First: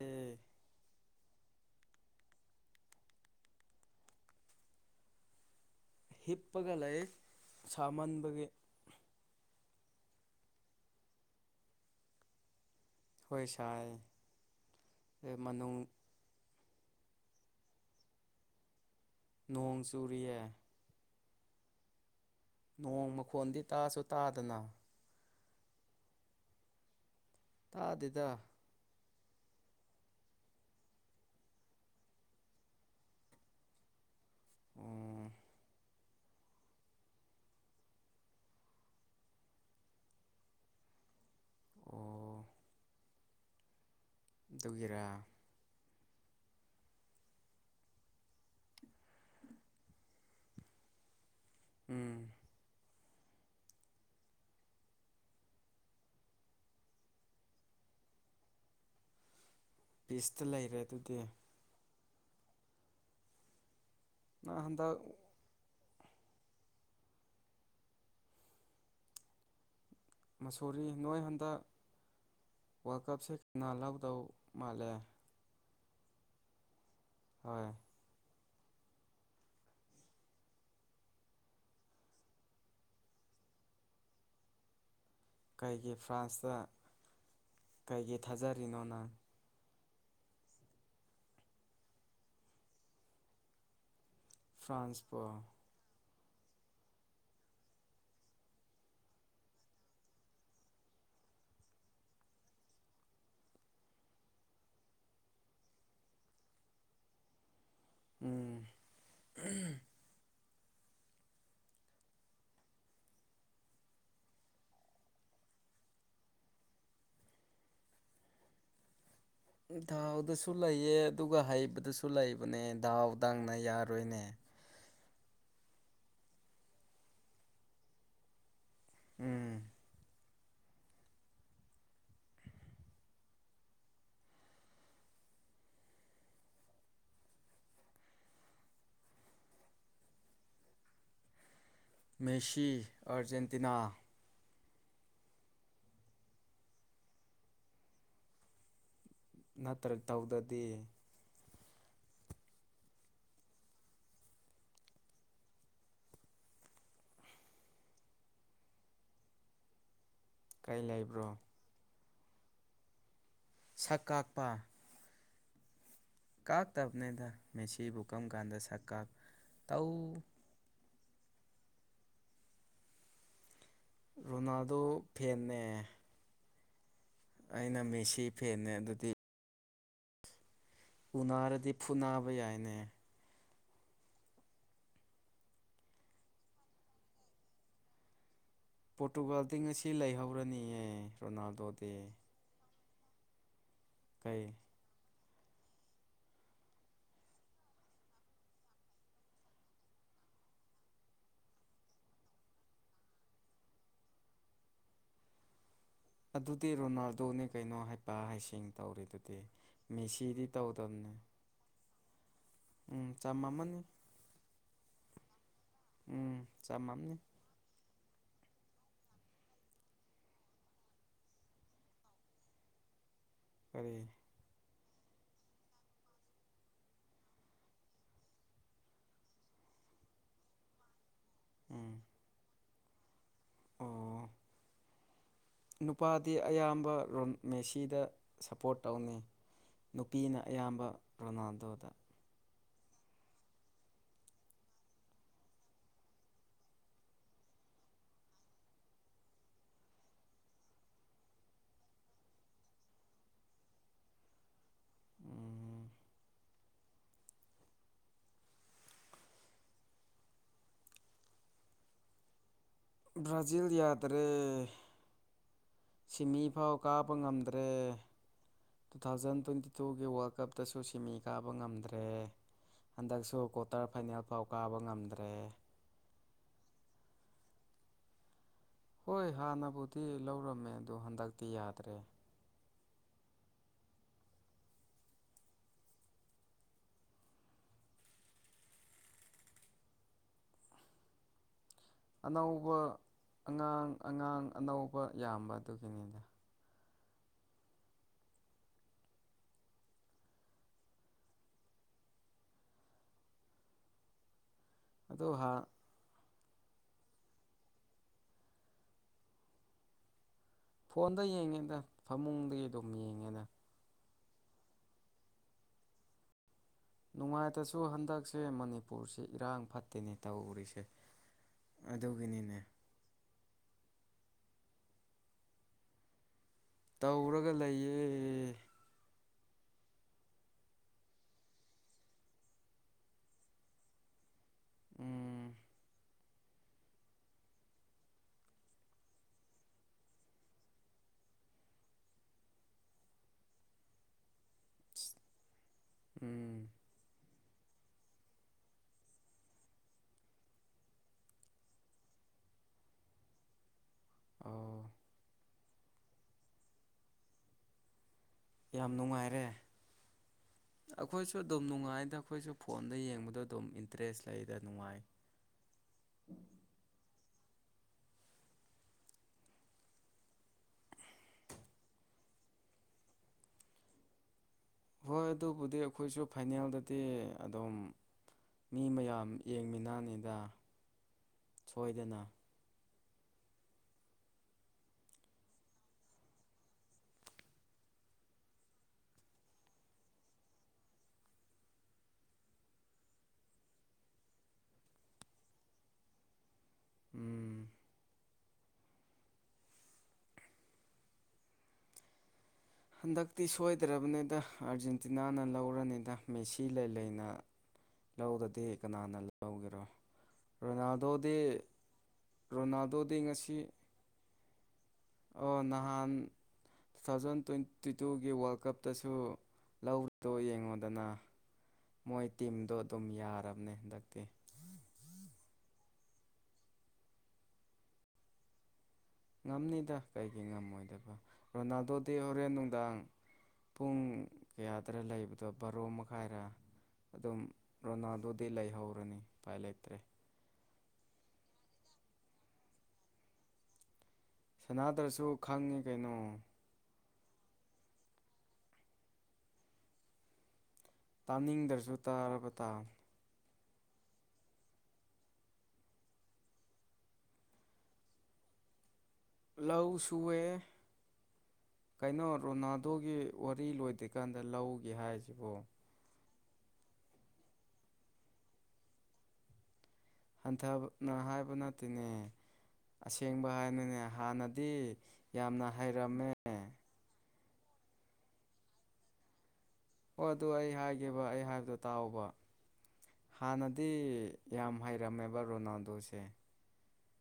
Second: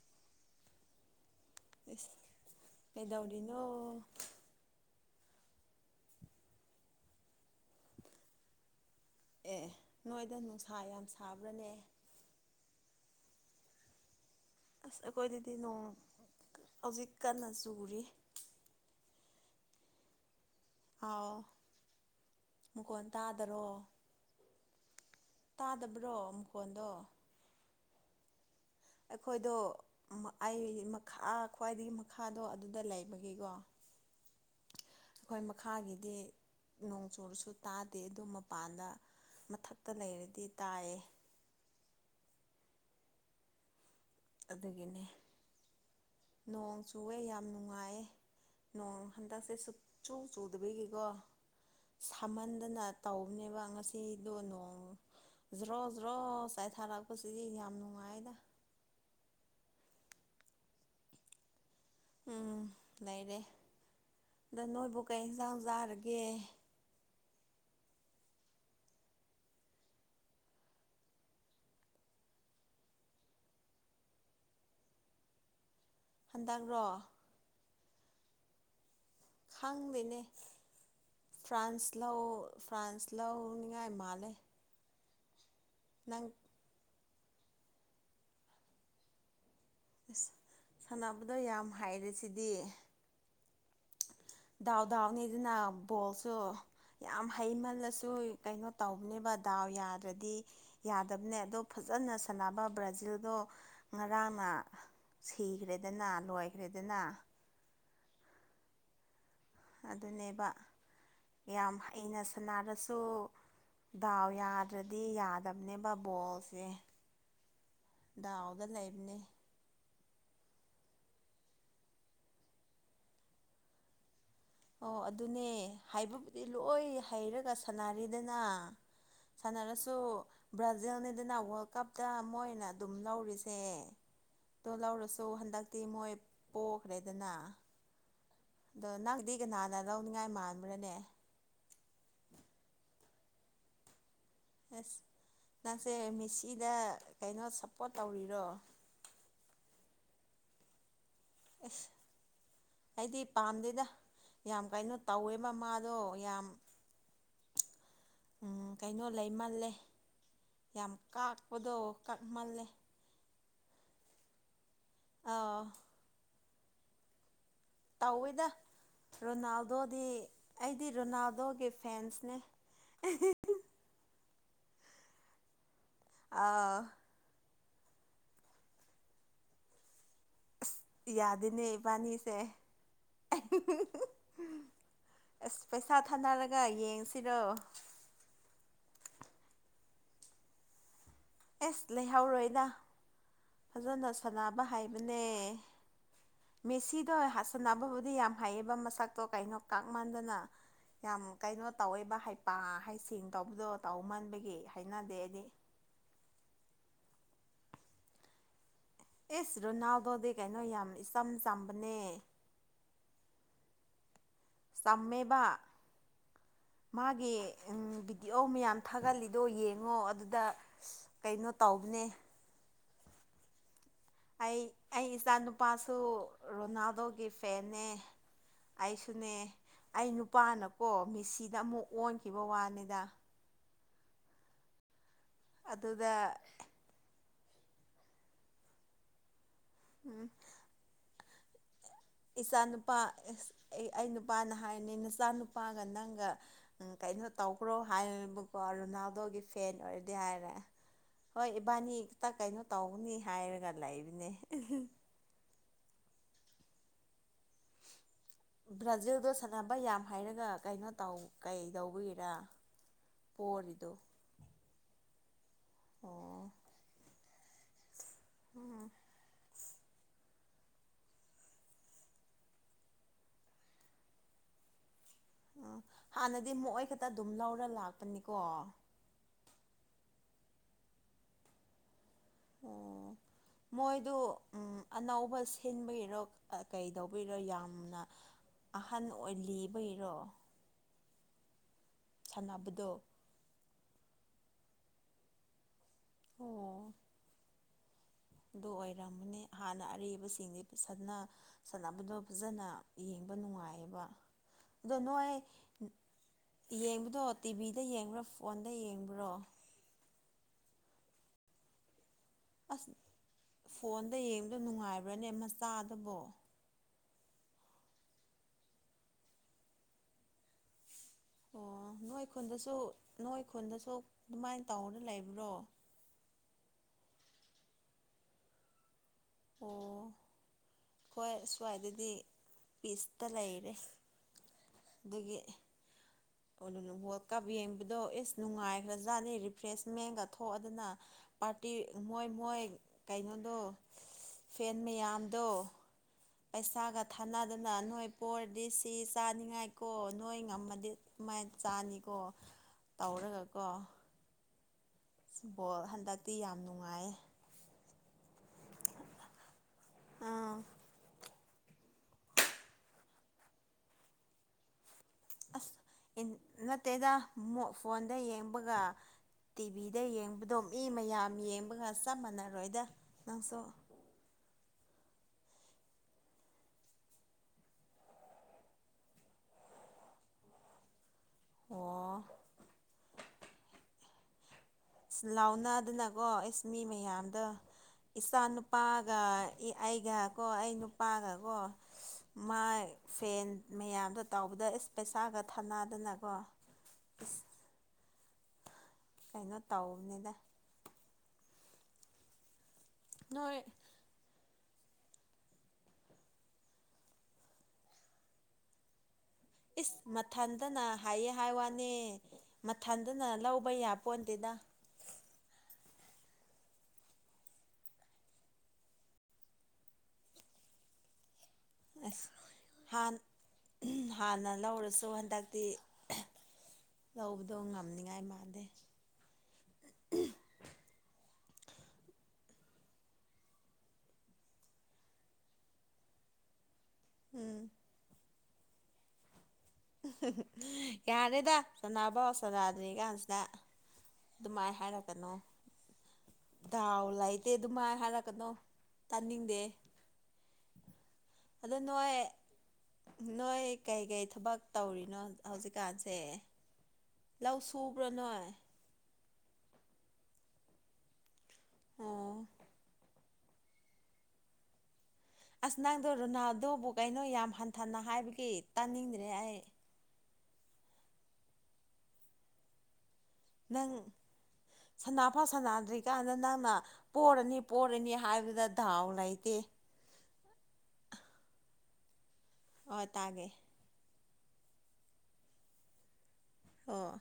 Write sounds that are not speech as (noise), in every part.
ꯎꯝ ꯐꯩꯗꯥꯧꯔꯤꯅꯣ ꯍꯤꯞꯄꯒ ꯂꯩ ꯁꯥꯃꯟꯕꯒꯤ ꯑꯦ ꯅꯣꯏꯗ ꯅꯨꯡꯁꯥ ꯌꯥꯝ ꯁꯥꯕ꯭ꯔꯥꯅꯦ ꯍꯣꯏ ꯁꯥꯏ ꯑꯁ ꯑꯩꯈꯣꯏꯗꯗꯤ ꯃꯅꯨꯡ ꯅꯣꯡ ꯍꯧꯖꯤꯛ ꯀꯟꯅ ꯆꯨꯔꯤ ꯅꯣꯡ ꯆꯨꯔꯤꯌꯦ ꯑꯥꯎ ꯃꯈꯣꯟ ꯅꯣꯡ ꯃꯈꯣꯟꯗꯤ ꯇꯥꯗꯔꯣ ꯇꯥꯁꯨ ꯇꯥꯗꯅ ꯇꯥꯗꯕ꯭ꯔꯣ ꯃꯈꯨꯀꯣꯟꯗꯣ ꯇꯥꯗꯤꯗ ꯑꯩꯈꯣꯏꯗꯣ ꯑꯩ ꯃꯈꯥ ꯈ꯭ꯋꯥꯏꯗꯒꯤ ꯃꯈꯥꯗꯣ ꯑꯗꯨꯗ ꯂꯩꯕꯒꯤꯀꯣ (unintelligible) ꯑꯣ ꯑꯩꯈꯣꯏ ꯃꯈꯥꯒꯤꯗꯤ ꯅꯣꯡ ꯆꯨꯔꯁꯨ ꯇꯥꯗꯦ ꯑꯗꯨ ꯃꯄꯥꯟꯗ ꯃꯊꯛꯇ ꯂꯩꯔꯗꯤ ꯇꯥꯏꯌꯦ ꯑꯣ ꯑꯗꯨꯒꯤꯅꯦ ꯑꯗꯨꯒꯒꯤꯔꯥ ꯅꯣꯡ ꯆꯨꯑꯦ ꯌꯥꯝ ꯅꯨꯡꯉꯥꯏ ꯅꯣꯡ ꯍꯟꯗꯛꯁꯦ ꯁꯨꯛꯆꯨ ꯆꯨꯗꯕꯤꯒꯤꯀꯣ ꯎꯝ ꯁꯥꯍꯟꯗꯅ ꯇꯧꯕꯅꯦꯕ ꯉꯁꯤꯗꯣ ꯅꯣꯡ ꯖ꯭ꯔꯣ ꯖ꯭ꯔꯣ ꯆꯥꯏꯊꯥꯔꯛꯄꯁꯤꯗꯤ ꯌꯥꯝ ꯅꯨꯡꯉꯥꯏꯗ ꯄꯤꯁꯇ ꯂꯩꯔꯦ ꯑꯗꯨꯗꯤ ꯎꯝ ꯂꯩꯔꯦ ꯅꯪ ꯑꯗ ꯍꯟꯗꯛ ꯅꯣꯏꯕꯨ ꯀꯩ ꯌꯦꯟꯖꯥꯡꯖꯥꯔꯒꯦ (inaudible) ꯃꯁꯣꯔꯤ ꯅꯣꯏ ꯍꯟꯗꯛ ꯋꯥꯀꯞꯁꯦ ꯀꯅꯥ ꯂꯧꯥꯎꯗꯧ ꯃꯥꯜꯂꯦ ꯍꯟꯗꯛ꯭ꯔꯣ ꯍꯣꯏ ꯈꯥꯡꯗꯦꯅꯦ ꯐ꯭ꯔꯥꯟꯁ ꯂ ꯐ꯭ꯔꯥꯟꯁ ꯂꯅꯤꯡꯉꯥꯏ ꯃꯥꯂꯦ ꯀꯩꯒꯤ ꯐ꯭ꯔꯥꯟꯁꯇ ꯀꯩꯒꯤ ꯊꯥꯖꯔꯤꯅꯣꯅꯪ ꯁꯥꯟꯅꯕꯗ ꯌꯥꯝ ꯍꯥꯏꯔꯦꯁꯤꯗꯤ ꯐ꯭ꯔꯥꯟꯁꯄꯣ ꯗꯗꯥꯎꯗꯥꯎꯅꯦꯗꯤꯅꯣꯜ ꯁꯨ ꯌꯥꯝ ꯍꯩꯃꯜꯂꯁꯨ ꯀꯩꯅꯣ ꯇꯧꯕꯅꯦꯕ ꯗꯥꯎ ꯌꯥꯗ꯭ꯔꯗꯤ ꯌꯥꯗꯕ ꯅꯦ ꯑꯗꯣ ꯐꯖꯅ ꯁꯥꯟꯅꯕ ꯕ꯭ꯔꯥꯖꯤꯜꯗꯣ ꯉꯔꯥꯡꯅ ꯁꯤꯈ꯭ꯔꯦꯗꯅ ꯂꯣꯏꯈ꯭ꯔꯦꯗꯅ ꯎꯝ ꯑꯗꯨꯅꯦꯕ ꯌꯥꯝ ꯍꯩꯅ ꯁꯅꯔꯁꯨ ꯗꯥꯎ ꯌꯥꯗ꯭ꯔꯗꯤ ꯌꯥꯗꯕꯅꯦꯕ ꯕꯣꯜꯁꯦ ꯗꯥꯎꯗ ꯂꯩꯕꯅꯦ ꯗꯥꯎꯗꯁꯨ ꯂꯩꯌꯦ ꯑꯗꯨꯒ ꯍꯩꯕꯗꯁꯨ ꯂꯩꯕꯅꯦ ꯗꯥꯎ ꯗꯪꯅ ꯌꯥꯔꯣꯏꯅꯦ ꯑꯣ ꯑꯗꯨꯅꯦ ꯍꯥꯏꯕꯕꯨꯗꯤ ꯂꯣꯏ ꯍꯩꯔꯒ ꯁꯅꯔꯤꯗꯅ ꯎꯝ ꯁꯥꯟꯅꯔꯁꯨ ꯕ꯭ꯔꯥꯖꯤꯜꯅꯤꯗꯅ ꯋꯥꯔꯜ ꯀꯞꯇ ꯃꯣꯏꯅ ꯑꯗꯨꯝ ꯂꯧꯔꯤꯁꯦ ꯑꯣ ꯂꯧꯔꯁꯨ ꯍꯟꯗꯛꯇꯤ ꯃꯣꯏ ꯄꯣꯛꯈ꯭ꯔꯦꯗꯅ ꯑꯗꯣ ꯅꯪꯗꯤ ꯀꯅꯥꯅ ꯂꯧꯅꯤꯉꯥꯏ ꯃꯥꯟꯕ꯭ꯔꯥꯅꯦ ꯃꯦꯁꯤ ꯑꯔꯖꯦꯟꯇꯤꯅꯥ ꯑꯁ ꯅꯪꯁꯦ ꯃꯦꯁꯤꯗ ꯀꯩꯅꯣ ꯁꯞꯄꯣꯔꯠ ꯇꯧꯔꯤꯔꯣ ꯅꯠꯇ꯭ꯔ ꯇꯧꯗꯗꯤ ꯏꯁꯁ ꯑꯩꯗꯤ ꯄꯥꯝꯗꯦꯗ ꯌꯥꯝ ꯀꯩꯅꯣ ꯇꯧꯋꯦ ꯃꯃꯥꯗꯣ ꯌꯥꯝ ꯀꯩꯅꯣ ꯂꯩꯃꯜꯂꯦ ꯀꯩ ꯌꯥꯝ ꯂꯩꯕ꯭ꯔꯣ ꯀꯥꯛꯄꯗꯣ ꯀꯞ ꯃꯥꯜꯂꯦ ꯁꯛ ꯀꯥꯛꯄ꯫ ꯑꯥ ꯀꯥꯛꯇꯝꯅꯤꯗ ꯃꯦꯁꯤꯕꯨ ꯀꯝ ꯇꯧꯋꯦꯗ ꯀꯥꯟꯗ ꯁꯛ ꯀꯥ ꯇꯧ꯫ ꯗꯤ ꯔꯣꯅꯥꯜꯗꯣꯒꯤ ꯐꯦꯟꯁꯅꯦ꯫ ꯔꯣꯅꯥꯜꯗꯣ ꯐꯦꯟꯅꯦ꯫ ꯑꯥ꯫ ꯑꯩꯅ ꯃꯦꯁꯤ ꯐꯦꯟꯅꯦ ꯑꯗꯨꯗꯤ꯫ ꯌꯥꯗꯦꯅꯦ ꯎꯅꯥꯔꯗꯤ ꯐꯨꯅꯕ ꯏꯕꯥꯅꯤꯁꯦ ꯌꯥꯏꯅꯦ꯫ ꯑꯁ ꯄꯩꯁꯥ ꯊꯥꯅꯔꯒ ꯌꯦꯡꯁꯤꯔꯣ꯫ ꯄꯣꯔꯇꯨꯒꯥꯜꯗꯤ ꯉꯁꯤ ꯂꯩꯍꯧꯔꯅꯤꯌꯦ꯫ ꯔꯣꯅꯥꯜꯗꯣꯗꯤ ꯑꯦꯁ ꯂꯩꯍꯧꯔꯣꯏꯗ꯫ ꯐꯖꯅ ꯀꯩ ꯁꯥꯟꯅꯕ ꯍꯥꯏꯕꯅꯦ꯫ ꯃꯦꯁꯤꯗꯣ ꯍꯥꯁꯟꯅꯕꯕꯨꯗꯤ ꯌꯥꯝ ꯍꯥꯏꯩꯌꯦꯕ ꯃꯁꯛꯇꯣ ꯀꯩꯅꯣ ꯀꯥꯛꯃꯟꯗꯅ꯫ ꯌꯥꯝ ꯀꯩꯅꯣ ꯇꯧꯋꯦꯕ ꯍꯩꯄꯥ ꯍꯩꯁꯤꯡ ꯇꯧꯕꯗꯣ ꯇꯧꯃꯟꯕꯒꯤ ꯍꯥꯏꯅꯗꯦ ꯑꯩꯗꯤ꯫ ꯑꯗꯨꯗꯤ ꯔꯣꯅꯥꯜꯗꯣꯅꯦ ꯀꯩꯅꯣ ꯍꯥꯏꯕ ꯍꯥꯏꯁꯤꯡ꯫ ꯇꯧꯔꯤ ꯑꯗꯨꯗꯤ ꯏꯁ ꯔꯣꯅꯥꯜꯗꯣꯗꯤ ꯃꯦꯁꯤꯗꯤ ꯀꯩꯅꯣ ꯌꯥꯝ ꯇꯧꯗꯕꯅꯦ꯫ ꯏꯆꯝ ꯆꯝꯕꯅꯦ ꯎꯝ ꯆꯥꯃꯝꯃꯅꯤ꯫ ꯇꯝꯃꯦꯕ ꯆꯥꯝꯃꯝꯅꯤ ꯃꯥꯒꯤ꯫ ꯗꯤꯑꯧ ꯃꯌꯥꯝ ꯊꯥꯒꯠꯂꯤꯗꯣ ꯌꯦꯡꯉꯣ ꯑꯗꯨꯗ ꯀꯩꯅꯣ ꯇꯧꯕꯅꯦ꯫ (unintelligible) ꯑꯩ ꯑꯩ ꯏꯆꯥ ꯅꯨꯨꯄꯥꯁꯨ ꯔꯣꯅꯥꯜꯗꯣꯒꯤ ꯐꯦꯟꯅꯦ꯫ ꯑꯩꯁꯨꯅꯦ꯫ ꯑꯩ ꯅꯨꯄꯥꯅꯀꯣ ꯃꯤꯁꯤꯗ ꯑꯃꯨꯛ ꯎꯝ ꯑꯣꯟꯈꯤꯕ ꯋꯥꯅꯤꯗ꯫ ꯑꯣ ꯑꯗꯨꯗ ꯅꯨꯄꯥꯗꯤ ꯑꯌꯥꯝꯕ ꯃꯦꯁꯤꯗ ꯁꯄꯣꯔꯠ ꯇꯧꯅꯤ꯫ ꯅꯨꯄꯤꯅ ꯑꯌꯥꯝꯕ ꯔꯣꯅꯥꯜꯗꯣꯗ꯫ ꯃꯆꯥꯅꯨꯄꯥ ꯑꯦ ꯑꯩ ꯅꯨꯄꯥꯅ ꯍꯥꯏꯔꯤꯅꯤ ꯅꯆꯥꯅꯨꯄꯥꯒ ꯅꯪꯒ ꯀꯩꯅꯣ ꯇꯧ ꯀ꯭ꯔꯣ ꯍꯥꯏꯕꯀꯣ ꯔꯣꯅꯥꯜꯗꯣꯒꯤ ꯐꯦꯟ ꯑꯣꯏꯔꯗꯤ ꯍꯥꯏꯔꯦ ꯍꯣꯏ ꯏꯕꯥꯅꯤ ꯈꯤꯇ ꯀꯩꯅꯣ ꯇꯧꯅꯤ ꯍꯥꯏꯔꯒ ꯂꯩꯕꯅꯦ꯫ ꯎꯝ (inaudible) ꯕ꯭ꯔꯥꯖꯤꯜꯗꯣ ꯁꯥꯟꯅꯕ ꯌꯥꯝ ꯍꯥꯏꯔꯒ ꯀꯩꯅꯣ ꯇꯧ ꯀꯩꯗꯧꯕꯒꯤꯔ꯫ ꯕ꯭ꯔꯥꯖꯤꯜ ꯌꯥꯗꯔꯦ ꯁꯤꯃꯤ ꯑꯣ ꯐꯥꯎ ꯀꯥꯕ ꯉꯝꯗ꯭ꯔ꯫ ꯇꯨ ꯊꯥꯎꯖꯟ ꯇ꯭ꯋꯦꯟꯇꯨ ꯒꯤ ꯋꯥꯔꯜ ꯀ꯫ ꯠꯇꯁꯨ ꯁꯤꯃꯤ ꯀꯥꯕ ꯉꯝꯗ꯭ꯔꯦ ꯍꯟꯗꯛꯁꯨ ꯀ꯭ꯋꯥꯇꯔ ꯐꯥꯏꯅꯦꯜ ꯐꯥꯎ ꯀꯥꯕ ꯉꯝꯗ꯭ꯔꯦ꯫ ꯎꯝ ꯍꯥꯟꯅꯗꯤ ꯃꯣꯏ ꯈꯛꯇ ꯑꯗꯨꯝ ꯂꯧꯔ ꯂꯥꯛꯄꯅꯤꯀꯣ꯫ ꯍꯣꯏ ꯍꯥꯟꯅꯕꯨꯗꯤ ꯂꯧꯔꯝꯃꯦ ꯑꯣ ꯍꯟꯗꯛꯇꯤ ꯌꯥꯗ꯭ꯔꯦ꯫ ꯑꯣ ꯃꯣꯏꯗꯨ ꯑꯅꯧꯕ ꯁꯤꯟꯕꯤꯔꯣ ꯀꯩꯗꯧꯕꯔꯣ ꯌꯥꯝꯅ꯫ ꯑꯍꯟ ꯑꯣꯏ ꯂꯤꯕꯩꯔꯣ꯫ ꯑꯅꯧꯕ ꯑꯉꯥꯡ ꯑꯉꯥꯡ ꯑꯅꯧꯕ ꯌꯥꯝꯕ ꯑꯗꯨꯒꯤꯅꯤꯅꯦ꯫ ꯑꯣ꯫ ꯑꯗꯨ ꯑꯣꯏꯔꯝꯝꯕꯅꯦ ꯍꯥꯟꯅ ꯑꯔꯕꯁꯤꯡꯗꯤ ꯁꯥꯟꯅꯕꯗꯣ ꯐꯖꯅ ꯌꯦꯡ꯫ ꯅꯨꯡꯉꯥꯏꯌꯦꯕ ꯑꯗꯣ ꯅꯣꯏ꯫ ꯌꯦꯡꯕꯗꯣ ꯇꯤꯚꯤꯗ ꯌꯦꯡꯕ꯭ꯔꯥ ꯐꯣꯟꯗ ꯌꯦꯡꯕ꯭ꯔꯣ꯫ ꯐꯣꯟꯗ ꯌꯦꯡꯉꯦꯅ ꯐꯃꯨꯡꯗꯒꯤ ꯑꯗꯨꯝ ꯌꯦꯡꯉꯦꯅ꯫ ꯑꯝꯇ ꯌꯦꯡꯕꯗꯣ ꯅꯨꯡꯉꯥꯏꯕ꯭ꯔꯅꯦ ꯑꯃ ꯆꯥꯗꯕꯣ ꯅꯨꯡꯉꯥꯏꯇꯁꯨ ꯍꯟꯗꯛꯁꯦ ꯃꯅꯤꯄꯨꯔꯁꯤ ꯏꯔꯥꯡ ꯐꯠꯇꯦꯅꯦ ꯇꯧꯔꯤꯁꯦ꯫ ꯑꯣ ꯅꯣꯏ ꯑꯗꯨꯒꯤꯅꯤꯅꯦ ꯈꯨꯟꯗꯁꯨ꯫ ꯅꯣꯏ ꯈꯨꯟꯗꯁꯨ ꯑꯗꯨꯃꯥꯏꯅ ꯇꯧꯔꯒ ꯂꯩꯕ꯭ꯔꯣ꯫ ꯇꯧꯔꯒ ꯂꯩꯌꯦ꯫ ꯑꯣ ꯍꯣꯏ ꯁ꯭ꯋꯥꯏꯗꯗꯤ ꯄꯤꯁꯇ ꯂꯩꯔꯦ꯫ ꯗꯒꯤ꯫ ꯎꯝ ꯑꯗꯨ ꯍꯣꯠ ꯀꯥꯞ ꯌꯦꯡꯕꯗꯣ ꯑꯦꯁ ꯅꯨꯡꯉꯥꯏꯈ꯭ꯔꯖꯥꯠꯅꯤ ꯔꯤꯐ꯭ꯔꯦꯁꯃꯦꯟꯒ ꯊꯣꯛꯑꯗꯅ꯫ ꯄꯥꯔꯇꯤ ꯃꯣꯏ ꯃꯣꯏ ꯀꯩꯅꯣꯗꯣ ꯐꯦꯟ ꯃꯌꯥꯝꯗꯣ ꯎꯝ ꯄꯩꯁꯥꯒ ꯊꯥꯅꯗꯅ ꯅꯣꯏ ꯄꯔꯗꯤ ꯁꯤ ꯆꯥꯅꯤꯡꯉꯥꯏ ꯀꯣ ꯅꯣꯏ ꯉꯝꯃꯗꯤ ꯑꯗꯨꯃꯥꯏꯅ ꯆꯥꯅꯤꯀꯣ ꯇꯧꯔꯒꯀꯣ ꯑꯣ ꯐꯨꯠꯕꯣꯜ ꯍꯟꯗꯛꯇꯤ ꯌꯥꯝ ꯅꯨꯡꯉꯥꯏ ꯌꯥꯝ ꯅꯨꯡꯉꯥꯏꯔꯦ ꯑꯥ ꯑꯩꯈꯣꯏꯁꯨ ꯑꯗꯨꯝ ꯅꯨꯡꯉꯥꯏꯗ ꯑꯩꯈꯣꯏꯁꯨ ꯐꯣꯟꯗ ꯌꯦꯡꯕꯗꯣ ꯑꯗꯨꯝ ꯏꯟꯇꯔꯦꯁ ꯂꯩꯗ ꯅꯨꯡꯉꯥꯏ (unintelligible) ꯑꯁ ꯅꯠꯇꯦꯗ ꯐꯣꯟꯗ ꯌꯦꯡꯕꯒ ꯇꯤꯚꯤꯗ ꯌꯦꯡꯕꯗꯣ ꯃꯤ ꯃꯌꯥꯝ ꯌꯦꯡꯕꯒ ꯆꯞ ꯃꯥꯟꯅꯔꯣꯏꯗ ꯅꯪꯁꯨ ꯍꯣꯏ ꯑꯗꯨꯕꯨꯗꯤ ꯑꯈꯣꯏꯁꯨ ꯐꯥꯏꯅꯦꯜꯗꯗꯤ ꯑꯗꯨꯝ ꯃꯤ ꯃꯌꯥꯝ ꯌꯦꯡꯃꯤꯟꯅꯅꯤꯗ ꯑꯣ ꯁꯣꯏꯗꯅ ꯂꯥꯎꯅꯗꯅꯀꯣ ꯑꯦꯁ ꯃꯤ ꯃꯌꯥꯝꯗ ꯏꯆꯥ ꯅꯨꯨꯄꯥꯒ ꯑꯩꯒꯀꯣ ꯑꯩ ꯅꯨꯄꯥꯒꯀꯣ ꯃꯥ ꯐꯦꯟ ꯃꯌꯥꯝꯗꯣ ꯇꯥꯎꯕꯗ ꯑꯦꯁ ꯄꯩꯁꯥꯒ ꯊꯥꯅꯗꯅꯀꯣ ꯏꯁ ꯎꯝ ꯀꯩꯅꯣ ꯇꯧꯕꯅꯤꯗ ꯍꯟꯗꯛꯇꯤ ꯅꯣꯏ ꯁꯣꯏꯗ꯭ꯔꯕꯅꯤꯗ ꯑꯥꯔꯖꯦꯟ ꯇꯤꯅꯥꯅ ꯂꯧꯔꯅꯤꯗ ꯃꯦꯁꯤ ꯂꯩ ꯂꯩꯅ ꯂꯧꯔꯗꯤ ꯀꯅꯥꯅ ꯂꯧ ꯏꯁ ꯃꯊꯟꯇꯅ ꯍꯥꯏꯌꯦ ꯍꯥꯏ ꯋꯥꯅꯦ ꯔꯣꯅꯥꯜꯗꯣꯗꯤ ꯃꯊꯟꯗꯅ ꯉꯁꯤ ꯂꯧꯕ ꯌꯥ ꯄꯣꯟ ꯇꯦꯗ ꯑꯣ ꯅꯍꯥꯟ ꯇꯨ ꯊꯥꯎꯖꯟ ꯇ꯭ꯋꯦꯟ ꯇꯤꯇꯨꯒꯤ ꯋꯥꯜ ꯀꯞꯇꯁꯨ ꯂꯧꯗꯣ ꯌꯦꯡꯉꯣꯗꯅ ꯃꯣꯏ ꯑꯁ ꯇꯤꯝꯗꯣ ꯑꯗꯨꯝ ꯍꯥꯟ ꯌꯥꯔꯕꯅꯦ ꯍꯟꯗꯛꯇꯤ ꯍꯥꯟꯅ ꯂꯧꯔꯁꯨ ꯍꯟꯗꯛꯇꯤ ꯂꯧꯕꯗꯣ ꯉꯝꯅꯤꯉꯥꯏ ꯃꯥꯟꯗꯦ ꯉꯝꯅꯤꯗ ꯀꯩꯒꯤ ꯉꯝꯃꯣꯏꯗꯕ ꯔꯣꯅꯥꯜꯗꯣꯗꯤ ꯍꯣꯔꯦꯟ ꯅꯨꯡꯗꯥꯡ ꯄꯨꯡ ꯀꯌꯥꯗꯔ ꯂꯩꯕꯗꯣ ꯕꯥꯔꯣ ꯃꯈꯥꯏꯔ ꯑꯗꯨꯝ ꯎꯝ ꯔꯣꯅꯥꯜꯗꯣꯗꯤ ꯂꯩꯍꯧꯔꯅꯤ ꯎꯄꯥꯏ ꯂꯩꯇ꯭ꯔꯦ ꯌꯥꯔꯦꯗ ꯁꯟꯅꯕꯣ ꯁꯟꯅꯗꯤ ꯀꯁꯤꯗ ꯑꯗꯨꯃꯥꯏ ꯁꯅꯥꯗ꯭ꯔꯁꯨ ꯍꯥꯏꯔꯒꯅꯣ ꯈꯪꯉꯤ ꯀꯩꯅꯣ ꯗꯥꯎ ꯂꯩꯇꯦ ꯗꯨꯃꯥꯏꯅ ꯍꯥꯏꯔꯛꯀꯅꯣ ꯇꯥꯅꯤꯡꯗꯦ ꯑꯗꯨ ꯇꯥꯅꯤꯡꯗ꯭ꯔꯁꯨ ꯅꯣꯏ ꯇꯥꯔꯕ ꯇꯥꯕ ꯅꯣꯏ ꯀꯩ ꯀꯩ ꯊꯕꯛ ꯇꯧꯔꯤꯅꯣ ꯍꯧꯖꯤꯛꯀꯥꯟꯁꯦ ꯂꯧ ꯁꯨꯕ꯭ꯔ ꯅꯣꯏ ꯂꯧ ꯁꯨꯑꯦ ꯀꯩꯅꯣ ꯑꯣ ꯔꯣꯅꯥꯜꯗꯣꯒꯤ ꯋꯥꯔꯤ ꯂꯣꯏꯗ꯭ꯔꯤꯀꯥꯟꯗ ꯂꯧꯒꯏ ꯍꯥꯏꯁꯦ ꯑꯁ ꯅꯪꯗꯣ ꯔꯣꯅꯥꯜꯗꯣꯕꯨ ꯀꯩꯅꯣ ꯌꯥꯝ ꯍꯟꯊꯅ ꯍꯥꯏꯕꯒꯤ ꯇꯥꯅꯤꯡꯗ꯭ꯔꯦ ꯑꯩ ꯍꯟꯊꯅ ꯍꯥꯏꯕ ꯅꯠꯇꯦꯅꯦ ꯑꯁꯦꯡꯕ ꯅꯪ ꯍꯥꯏꯅꯅꯦ ꯍꯥꯟꯅꯗꯤ ꯁꯅꯥ ꯐ ꯌꯥꯝꯅ ꯍꯩꯔꯝꯃꯦ ꯁꯅꯗ꯭ꯔꯤꯀꯥꯟꯗ ꯅꯪꯅ ꯄꯣꯔꯅꯤ ꯄꯣꯔꯅꯤ ꯍꯥꯏꯕꯗ ꯗꯥꯥꯎ ꯂꯩꯇꯦ ꯑꯣ ꯑꯗꯨ ꯑꯩ ꯍꯥꯏꯒꯦꯕ ꯑꯩ ꯍꯥꯏꯕꯗꯣ ꯇꯥꯎꯕ ꯑꯣ ꯇꯥꯒꯦ ꯍꯥꯟꯅꯗꯤ ꯌꯥꯝ ꯍꯩꯔꯝꯃꯦꯕ ꯔꯣꯅꯥꯜꯗꯣꯁꯦ ꯑꯣ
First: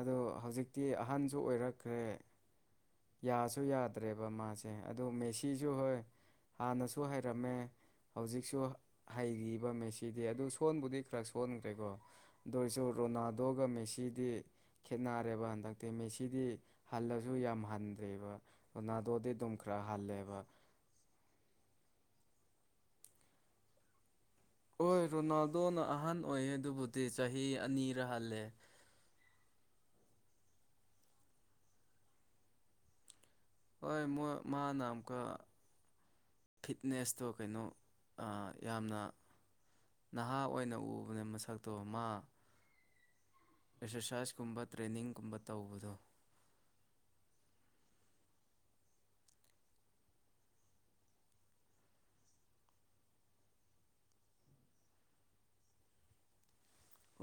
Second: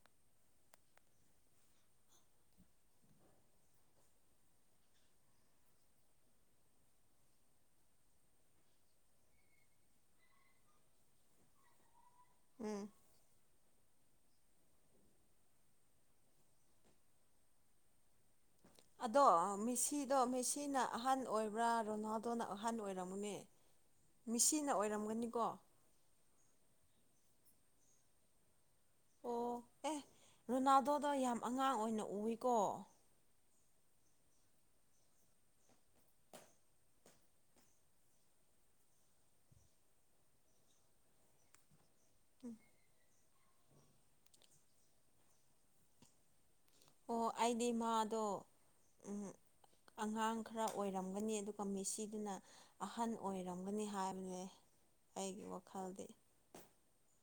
ꯑꯗꯣ ꯍꯧꯖꯤꯛꯇꯤ ꯑꯍꯟꯁꯨ ꯑꯣꯏꯔꯛꯈ꯭ꯔꯦ ꯌꯥꯁꯨ ꯌꯥꯗ꯭ꯔꯦꯕ ꯃꯥꯁꯦ ꯑꯗꯨ ꯃꯦꯁꯤꯁꯨ ꯍꯣꯏ ꯍꯥꯟꯅꯁꯨ ꯍꯩꯔꯝꯃꯦ ꯍꯧꯖꯤꯛꯁꯨ ꯍꯩꯔꯤꯕ ꯃꯦꯁꯤꯗꯤ ꯑꯗꯨ ꯁꯣꯟꯕꯨꯗꯤ ꯈꯔ ꯁꯣꯟꯈ꯭ꯔꯦꯀꯣ ꯑꯗꯨ ꯑꯣꯏꯔꯁꯨ ꯎꯝ ꯔꯣꯅꯥꯜꯗꯣꯒ ꯃꯦꯁꯤꯗꯤ ꯈꯦꯠꯅꯔꯦꯕ ꯍꯟꯗꯛꯇꯤ ꯃꯦꯁꯤꯗꯤ ꯍꯜꯂꯁꯨ ꯌꯥꯝ ꯍꯟꯗ꯭ꯔꯦꯕ ꯑꯗꯣ ꯔꯣꯅꯥꯜꯗꯣꯗꯤ ꯑꯗꯨꯝ ꯈꯔ ꯃꯤꯁꯤꯗꯣ ꯍꯜꯂꯦꯕ ꯃꯦꯁꯤꯅ ꯑꯍꯟ ꯑꯣꯏꯕ꯭ꯔꯥ ꯔꯣꯅꯥꯜ ꯗꯣꯅ ꯑꯍꯟ ꯑꯣꯏꯔꯝꯃꯨꯅꯤ ꯍꯣꯏ ꯔꯣꯅꯥꯜꯗꯣꯅ ꯑꯍꯟ ꯑꯣꯏꯌꯦ ꯑꯗꯨꯕꯨꯗꯤ ꯆꯍꯤ ꯑꯅꯤꯔꯥ ꯍꯜꯂꯦ ꯑꯣ ꯑꯦ ꯔꯣꯅꯥꯜꯗꯣꯗꯣ ꯌꯥꯝ ꯑꯉꯥꯡ ꯑꯣꯏꯅ ꯎꯏꯀꯣ ꯍꯣꯏ ꯃꯣꯏ ꯃꯥꯅ ꯑꯃꯀ ꯐꯤꯠꯅꯦꯁꯇꯣ ꯀꯩꯅꯣ ꯑ ꯌꯥꯝꯅ ꯅꯍꯥ ꯑꯣꯏꯅ ꯎꯕꯅ ꯃꯁꯛꯇꯣ ꯃꯥ (inaudible) ꯑꯦꯛꯁꯔꯁꯥꯏꯁꯀꯨꯝꯕ ꯇ꯭ꯔꯦꯅꯤꯡꯒꯨꯝꯕ ꯇꯧꯕꯗꯣ ꯑꯣ ꯑꯩꯗꯤ ꯃꯥꯗꯣ ꯑꯉꯥꯡ ꯈꯔ ꯑꯣꯏꯔꯝꯒꯅꯤ ꯑꯗꯨꯒ ꯃꯤꯦꯁꯤꯗꯨꯅ ꯑꯍꯟ ꯑꯣꯏꯔꯝꯒꯅꯤ ꯍꯥꯏꯕꯅꯦ ꯑꯩꯒꯤ ꯋꯥꯈꯜꯗꯤ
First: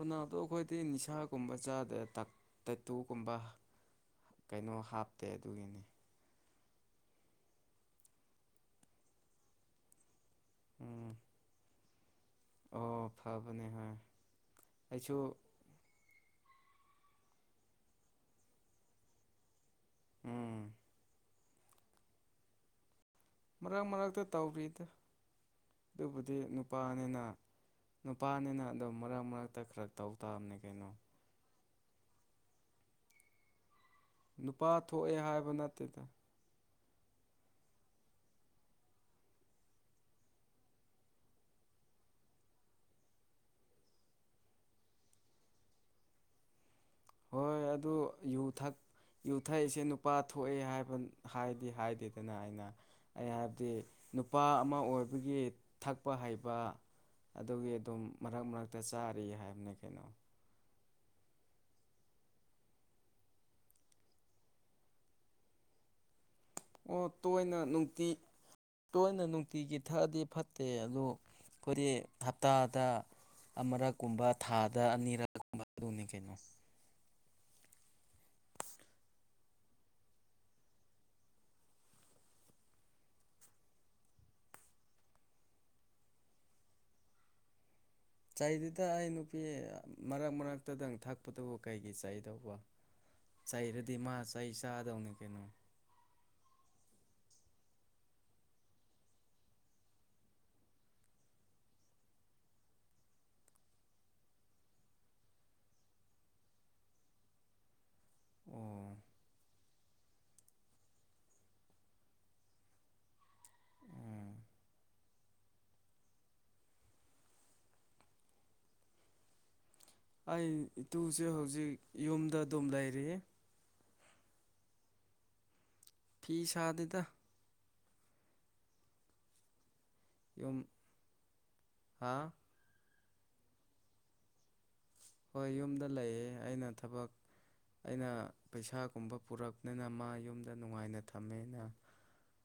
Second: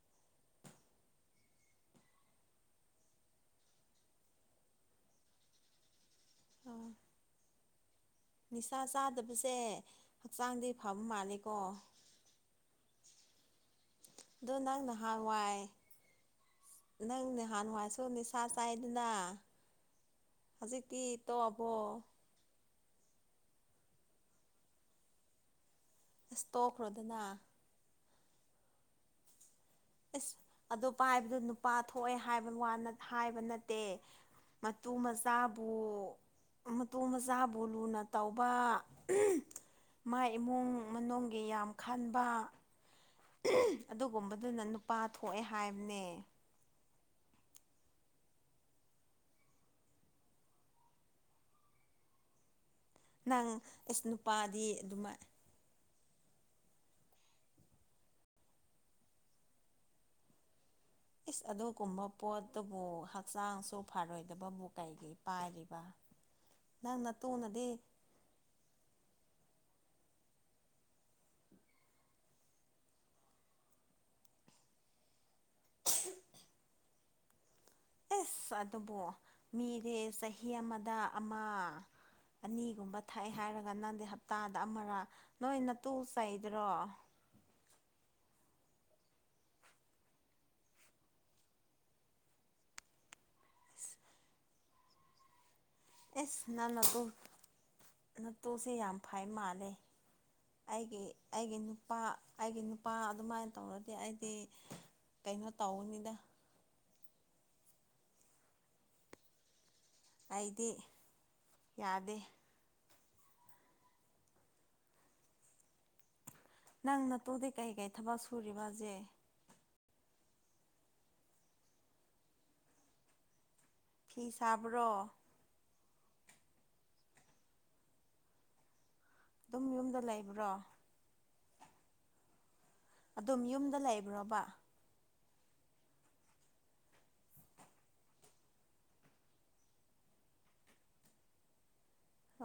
ꯎꯅꯥꯗꯣ ꯑꯩꯈꯣꯏꯗꯤ ꯅꯤꯁꯥꯒꯨꯝꯕ ꯆꯥꯗ꯭ꯔꯦ ꯇꯥꯏꯇꯨꯒꯨꯝꯕ ꯀꯩꯅꯣ ꯍꯥꯞꯇꯦ ꯑꯗꯨꯒꯤꯅꯤ ꯑꯣ ꯅꯤꯁꯥ ꯆꯥꯗꯕꯁꯦ ꯍꯛꯆꯥꯡꯗꯤ ꯐꯕ ꯎꯝ ꯃꯥꯜꯅꯤꯀꯣ ꯑꯣ ꯐꯕ ꯑꯗꯨ ꯅꯪ ꯅꯍꯥꯟꯥꯏ ꯅꯪ ꯅꯍꯥꯟꯋꯥꯏꯁꯨ ꯅꯤꯁꯥ ꯆꯥꯏꯗꯨꯅ ꯎꯝ ꯍꯧꯖꯤꯛꯇꯤ ꯇꯣ ꯑꯕꯣ ꯃꯔꯛ ꯃꯔꯛꯇ ꯇꯧꯔꯤꯗ ꯑꯗꯨꯕꯨꯗꯤ ꯑꯁ ꯇꯣꯛꯈ꯭ꯔꯣꯗꯅ ꯅꯨꯄꯥꯅꯤꯅ ꯅꯨꯄꯥꯅꯤꯅ ꯑꯗꯨꯝ ꯃꯔꯛ ꯃꯔꯛꯇ ꯈꯔ ꯇꯧ ꯇꯥꯕꯅꯦ ꯀꯩꯅꯣ ꯄꯥꯊꯣꯛꯑꯦ ꯍꯥꯏꯕ ꯋꯥꯅ ꯍꯥꯏꯕ ꯅꯠꯇꯦ ꯅꯨꯄꯥ ꯃꯇꯨ ꯊꯣꯛꯑꯦ ꯍꯥꯏꯕ ꯃꯆꯥꯕꯨ ꯅꯠꯇꯦꯗ ꯑꯇꯣ ꯃꯆꯥꯕꯨ ꯂꯨꯅ ꯇꯧꯕ ꯃꯥ ꯏꯃꯨꯡ ꯃꯅꯨꯡꯒꯤ ꯌꯥꯝ ꯈꯟꯕ ꯑꯗꯨꯒꯨꯝꯕꯗꯨꯅ ꯅꯨꯄꯥ ꯊꯣꯛꯑꯦ ꯍꯥꯏꯕꯅꯦ ꯍꯣꯏ ꯑꯗꯨ ꯌꯨ ꯊꯛ ꯌꯨꯊꯛꯏꯁꯦ ꯅꯨꯄꯥ ꯊꯣꯛꯑꯦ ꯍꯥꯏꯕ ꯍꯥꯏꯗꯤ ꯍꯥꯏꯗꯦꯗꯅ ꯑꯩꯅ ꯑꯩ ꯅꯪ ꯍꯥꯏꯕꯗꯤ ꯑꯦꯁ ꯅꯨꯄꯥ ꯅꯨꯄꯥꯗꯤ ꯑꯃ ꯑꯗꯨꯃꯥꯏ ꯑꯣꯏꯕꯒꯤ ꯊꯛꯄ ꯍꯩꯕ ꯑꯗꯨꯒꯤ ꯑꯗꯨꯝ ꯃꯔꯛ ꯃꯔꯛꯇ ꯆꯥꯔꯤ ꯍꯥꯏꯕꯅꯤ ꯀꯩꯅꯣ ꯏꯁ ꯑꯗꯨꯒꯨꯝꯕ ꯄꯣꯠꯇꯨꯕꯨ ꯍꯛꯆꯥꯡꯁꯨ ꯐꯔꯣꯏꯗꯕꯕꯨ ꯀꯩꯒꯤ ꯄꯥꯏꯔꯤꯕ ꯅꯪ ꯑꯣ ꯇꯣꯏꯅ ꯅꯇꯨꯅꯗꯤ ꯅꯨꯡꯇꯤ ꯇꯣꯏꯅ ꯅꯨꯡꯇ ꯁꯛꯇꯤꯒꯤ ꯊꯛꯑꯗꯤ ꯐꯠꯇꯦ ꯑꯗꯨ ꯑꯩꯈꯣꯏꯗꯤ ꯍꯞꯇꯥꯗ ꯑꯃꯔꯛ ꯀꯨꯝꯕ ꯊꯥꯗ ꯑꯅꯤꯔꯛ ꯀꯨꯝꯕ ꯑꯗꯨꯅꯤ ꯀꯩꯅꯣ ꯑꯦꯁ ꯑꯗꯨꯕꯨꯣ ꯃꯤꯗꯤ ꯆꯍꯤ ꯑꯃꯗ ꯑꯃ ꯑꯅꯤꯒꯨꯝꯕ ꯊꯛꯑꯦ ꯍꯥꯏꯔꯒ ꯅꯪꯗꯤ ꯍꯞꯇꯥꯗ ꯑꯃꯔꯥ ꯅꯣꯏꯅ ꯇꯨ ꯆꯩꯗ꯭ꯔꯣ (unintelligible) ꯆꯩꯗꯨꯗ ꯑꯩ ꯅꯨꯄꯤ ꯃꯔꯛ ꯃꯔꯛꯇꯗꯪ ꯊꯛꯄꯇꯕꯨ ꯀꯩꯒꯤ ꯆꯩꯗꯧꯕ ꯆꯩꯔꯗꯤ ꯃꯥ ꯆꯩ ꯆꯥꯗꯧꯅꯦ ꯀꯩꯅꯣ ꯑꯦꯁ ꯅ ꯅꯇꯨ ꯅꯠꯇꯨꯁꯦ ꯌꯥꯝ ꯐꯥꯏ ꯃꯥꯜꯂꯦ ꯑꯩꯒꯤ ꯑꯩꯒꯤ ꯅꯨꯄꯥ ꯑꯩꯒꯤ ꯅꯨꯄꯥ ꯑꯗꯨꯃꯥꯏꯅ ꯇꯧꯔꯗꯤ ꯑꯩꯗꯤ ꯀꯩꯅꯣ ꯇꯧꯅꯤꯗ ꯑꯣ ꯑꯩꯗꯤ ꯌꯥꯗꯦ ꯅꯪ ꯅꯠꯇꯣꯗꯤ ꯀꯩꯀꯩ ꯊꯕꯛ ꯁꯨꯔꯤꯕꯁꯦ ꯑꯩ ꯏꯇꯨꯁꯦ ꯍꯧꯖꯤꯛ ꯌꯨꯝꯗ ꯑꯗꯨꯝ ꯂꯩꯔꯤ ꯐꯤ ꯁꯥꯕ꯭ꯔꯣ ꯐꯤ ꯁꯥꯗꯦꯗ ꯑꯗꯨꯝ ꯌꯨꯝꯗ ꯂꯩꯕ꯭ꯔꯣ ꯌꯨꯝ ꯍꯥ ꯑꯗꯨꯝ ꯌꯨꯝꯗ ꯂꯩꯕ꯭ꯔꯣꯕ ꯍꯣꯏ ꯌꯨꯝꯗ ꯂꯩꯌꯦ ꯑꯩꯅ ꯊꯕꯛ ꯑꯩꯅ ꯄꯩꯁꯥꯒꯨꯝꯕ ꯄꯨꯔꯛꯅꯤꯅ ꯃꯥ ꯌꯨꯝꯗ ꯅꯨꯡꯉꯥꯏꯅ ꯊꯝꯃꯦ ꯑꯅ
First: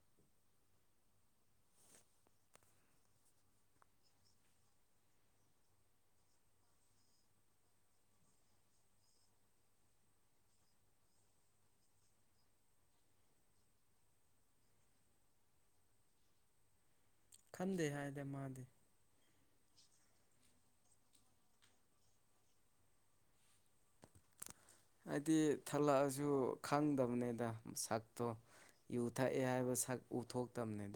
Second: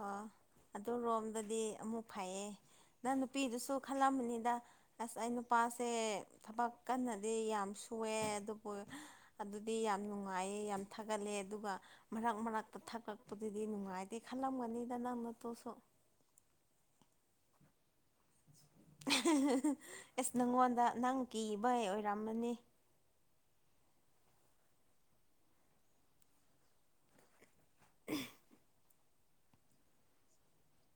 ꯑꯣ ꯑꯗꯨ ꯔꯣꯝꯗꯗꯤ ꯑꯃꯨꯛ ꯐꯩꯌꯦ ꯅꯪ ꯅꯨꯄꯤꯗꯨꯁꯨ ꯈꯜꯂꯝꯕꯅꯤꯗ ꯑꯁ ꯑꯩ ꯅꯨꯄꯥꯁꯦ ꯊꯕꯛ ꯀꯟꯅꯗꯤ ꯌꯥꯝ ꯁꯨꯑꯦ ꯑꯗꯨꯕꯨ ꯑꯗꯨꯗꯤ ꯌꯥꯝ ꯅꯨꯡꯉꯥꯏꯌꯦ ꯌꯥꯝ ꯊꯥꯒꯠꯂꯦ ꯑꯗꯨꯒ ꯃꯔꯛ ꯃꯔꯛꯇ ꯊꯛ ꯀꯛꯄꯗꯨꯗꯤ ꯅꯨꯡꯉꯥꯏꯇꯦ ꯈꯜꯂꯝꯒꯅꯤꯗꯅ ꯃꯇꯨꯁꯨ ꯈꯟꯗꯦ ꯍꯥꯏꯗꯦ ꯃꯥꯗꯤ ꯑꯦꯁ ꯅꯪꯉꯣꯟꯗ ꯅꯪ ꯀꯤꯕ ꯑꯣꯏꯔꯝꯃꯅꯤ ꯍꯥꯏꯗꯤ ꯊꯜꯂꯛꯑꯁꯨ ꯈꯪꯗꯕꯅꯤꯗ ꯁꯛꯇꯣ ꯌꯨ ꯊꯛꯑꯦ ꯍꯥꯏꯕ ꯁꯛ ꯎꯊꯣꯛꯇꯝꯅꯤꯗ